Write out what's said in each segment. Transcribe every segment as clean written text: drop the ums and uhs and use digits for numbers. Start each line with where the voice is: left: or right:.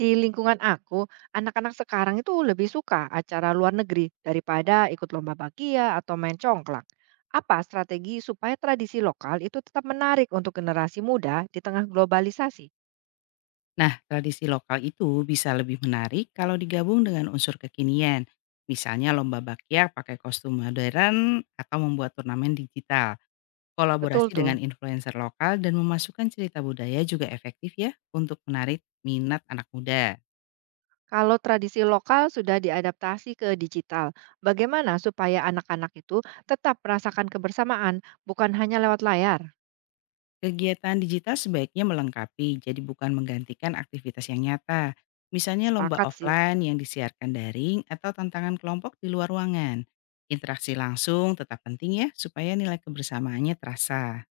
right: Di lingkungan aku, anak-anak sekarang itu lebih suka acara luar negeri daripada ikut lomba bakia atau main congklak. Apa strategi supaya tradisi lokal itu tetap menarik untuk generasi muda di tengah globalisasi?
left: Nah, tradisi lokal itu bisa lebih menarik kalau digabung dengan unsur kekinian. Misalnya lomba bakyak pakai kostum modern atau membuat turnamen digital.
right: Betul
left: Kolaborasi
right: tuh.
left: dengan influencer lokal dan memasukkan cerita budaya juga efektif ya untuk menarik minat anak muda.
right: Kalau tradisi lokal sudah diadaptasi ke digital, bagaimana supaya anak-anak itu tetap merasakan kebersamaan, bukan hanya lewat layar?
left: Kegiatan digital sebaiknya melengkapi, jadi bukan menggantikan aktivitas yang nyata. Misalnya lomba
right: Sepakat sih.
left: offline yang disiarkan daring atau tantangan kelompok di luar ruangan. Interaksi langsung tetap penting ya, supaya nilai kebersamaannya terasa.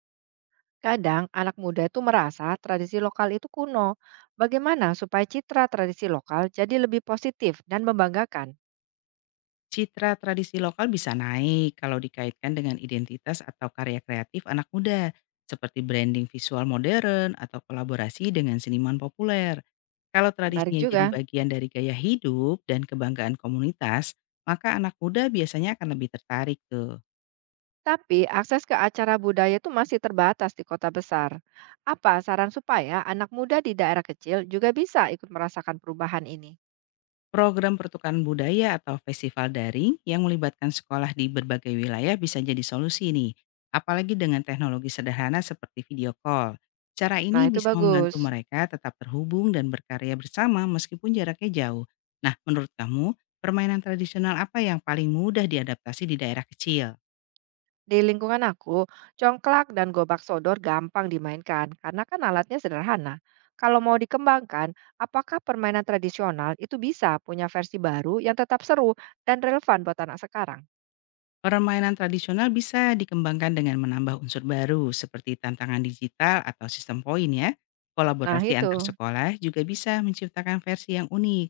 right: Kadang anak muda itu merasa tradisi lokal itu kuno. Bagaimana supaya citra tradisi lokal jadi lebih positif dan membanggakan?
left: Citra tradisi lokal bisa naik kalau dikaitkan dengan identitas atau karya kreatif anak muda, seperti branding visual modern atau kolaborasi dengan seniman populer. Kalau
right: Menarik
left: tradisinya jadi
right: juga.
left: bagian dari gaya hidup dan kebanggaan komunitas, maka anak muda biasanya akan lebih tertarik tuh.
right: Tapi akses ke acara budaya itu masih terbatas di kota besar. Apa saran supaya anak muda di daerah kecil juga bisa ikut merasakan perubahan ini?
left: Program pertukaran budaya atau festival daring yang melibatkan sekolah di berbagai wilayah bisa jadi solusi nih, apalagi dengan teknologi sederhana seperti video call. Cara
right: Nah,
left: ini
right: itu
left: bisa
right: bagus.
left: membantu mereka tetap terhubung dan berkarya bersama meskipun jaraknya jauh. Nah, menurut kamu, permainan tradisional apa yang paling mudah diadaptasi di daerah kecil?
right: Di lingkungan aku, congklak dan gobak sodor gampang dimainkan karena kan alatnya sederhana. Kalau mau dikembangkan, apakah permainan tradisional itu bisa punya versi baru yang tetap seru dan relevan buat anak sekarang?
left: Permainan tradisional bisa dikembangkan dengan menambah unsur baru seperti tantangan digital atau sistem poin ya.
right: Nah,
left: Kolaborasi antar
right: itu.
left: sekolah juga bisa menciptakan versi yang unik.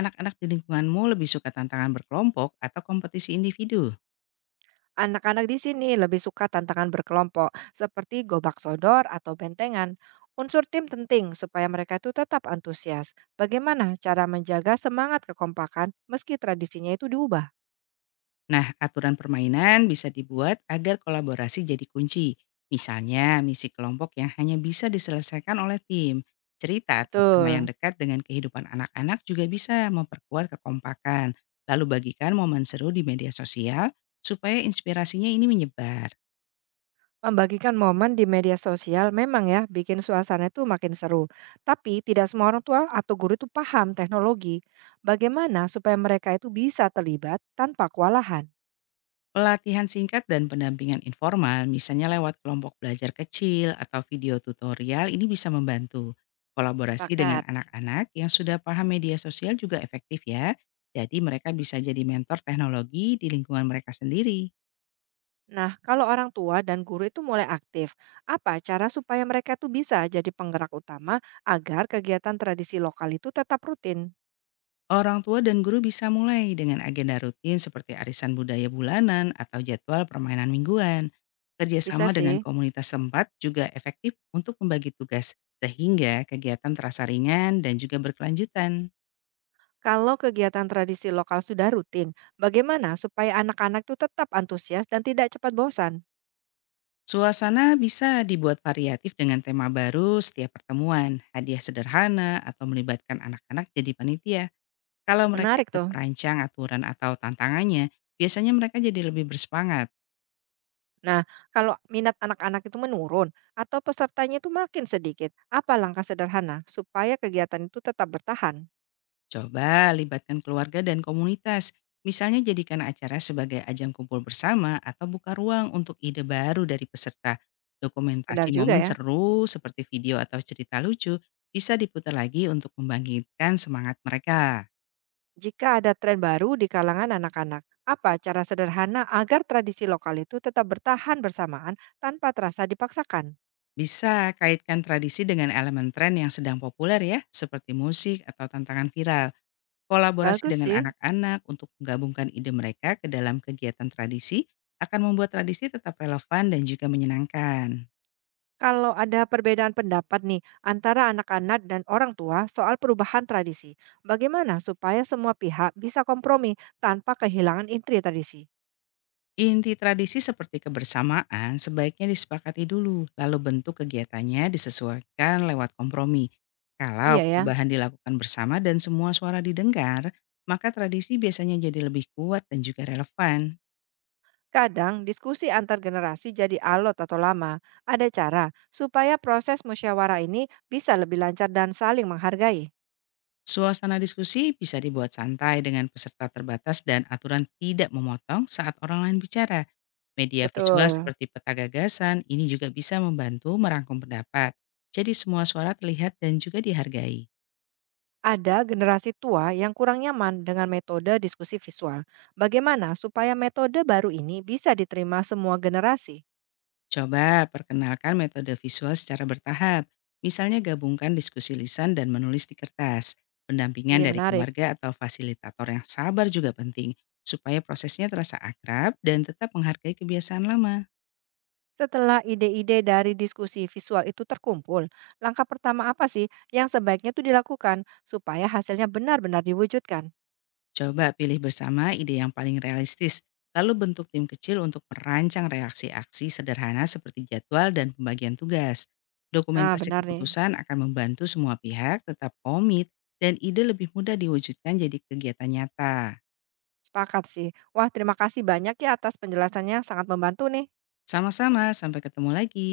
left: Anak-anak di lingkunganmu lebih suka tantangan berkelompok atau kompetisi individu?
right: Anak-anak di sini lebih suka tantangan berkelompok seperti gobak sodor atau bentengan. Unsur tim penting supaya mereka itu tetap antusias. Bagaimana cara menjaga semangat kekompakan meski tradisinya itu diubah?
left: Nah, aturan permainan bisa dibuat agar kolaborasi jadi kunci. Misalnya, misi kelompok yang hanya bisa diselesaikan oleh tim. Cerita atau tema yang
right: Betul.
left: dekat dengan kehidupan anak-anak juga bisa memperkuat kekompakan. Lalu bagikan momen seru di media sosial supaya inspirasinya ini menyebar.
right: Membagikan momen di media sosial memang ya bikin suasana itu makin seru. Tapi tidak semua orang tua atau guru itu paham teknologi. Bagaimana supaya mereka itu bisa terlibat tanpa kewalahan?
left: Pelatihan singkat dan pendampingan informal, misalnya lewat kelompok belajar kecil atau video tutorial, ini bisa membantu. Kolaborasi dengan
right: Sepakat.
left: anak-anak yang sudah paham media sosial juga efektif ya. Jadi mereka bisa jadi mentor teknologi di lingkungan mereka sendiri.
right: Nah, kalau orang tua dan guru itu mulai aktif, apa cara supaya mereka itu bisa jadi penggerak utama agar kegiatan tradisi lokal itu tetap rutin?
left: Orang tua dan guru bisa mulai dengan agenda rutin seperti arisan budaya bulanan atau jadwal permainan mingguan.
right: Bisa
left: Kerjasama dengan
right: sih.
left: komunitas tempat juga efektif untuk membagi tugas, sehingga kegiatan terasa ringan dan juga berkelanjutan.
right: Kalau kegiatan tradisi lokal sudah rutin, bagaimana supaya anak-anak itu tetap antusias dan tidak cepat bosan?
left: Suasana bisa dibuat variatif dengan tema baru setiap pertemuan, hadiah sederhana, atau melibatkan anak-anak jadi panitia. Kalau mereka
right: Menarik
left: ikut
right: tuh.
left: merancang aturan atau tantangannya, biasanya mereka jadi lebih bersemangat.
right: Nah, kalau minat anak-anak itu menurun atau pesertanya itu makin sedikit, apa langkah sederhana supaya kegiatan itu tetap bertahan?
left: Coba libatkan keluarga dan komunitas. Misalnya jadikan acara sebagai ajang kumpul bersama atau buka ruang untuk ide baru dari peserta.
right: Benar
left: Dokumentasi
right: juga
left: momen
right: ya.
left: seru seperti video atau cerita lucu bisa diputar lagi untuk membangkitkan semangat mereka.
right: Jika ada tren baru di kalangan anak-anak, apa cara sederhana agar tradisi lokal itu tetap bertahan bersamaan tanpa terasa dipaksakan?
left: Bisa kaitkan tradisi dengan elemen tren yang sedang populer ya, seperti musik atau tantangan viral. Kolaborasi
right: Bagus
left: dengan
right: sih.
left: anak-anak untuk menggabungkan ide mereka ke dalam kegiatan tradisi akan membuat tradisi tetap relevan dan juga menyenangkan.
right: Kalau ada perbedaan pendapat nih antara anak-anak dan orang tua soal perubahan tradisi, bagaimana supaya semua pihak bisa kompromi tanpa kehilangan intri tradisi?
left: Inti tradisi seperti kebersamaan sebaiknya disepakati dulu, lalu bentuk kegiatannya disesuaikan lewat kompromi. Kalau
right: Iya ya.
left: perubahan dilakukan bersama dan semua suara didengar, maka tradisi biasanya jadi lebih kuat dan juga relevan.
right: Kadang diskusi antar generasi jadi alot atau lama. Ada cara supaya proses musyawarah ini bisa lebih lancar dan saling menghargai.
left: Suasana diskusi bisa dibuat santai dengan peserta terbatas dan aturan tidak memotong saat orang lain bicara. Media visual
right: Betul.
left: seperti peta gagasan ini juga bisa membantu merangkum pendapat. Jadi semua suara terlihat dan juga dihargai.
right: Ada generasi tua yang kurang nyaman dengan metode diskusi visual. Bagaimana supaya metode baru ini bisa diterima semua generasi?
left: Coba perkenalkan metode visual secara bertahap. Misalnya gabungkan diskusi lisan dan menulis di kertas. Pendampingan
right: Ini
left: dari
right: menarik.
left: keluarga atau fasilitator yang sabar juga penting supaya prosesnya terasa akrab dan tetap menghargai kebiasaan lama.
right: Setelah ide-ide dari diskusi visual itu terkumpul, langkah pertama apa sih yang sebaiknya itu dilakukan supaya hasilnya benar-benar diwujudkan?
left: Coba pilih bersama ide yang paling realistis, lalu bentuk tim kecil untuk merancang reaksi aksi sederhana seperti jadwal dan pembagian tugas.
right: Nah,
left: Dokumentasi
right: benar nih.
left: keputusan akan membantu semua pihak tetap komit dan ide lebih mudah diwujudkan jadi kegiatan nyata.
right: Sepakat sih. Wah, terima kasih banyak ya atas penjelasannya, sangat membantu nih.
left: Sama-sama, sampai ketemu lagi.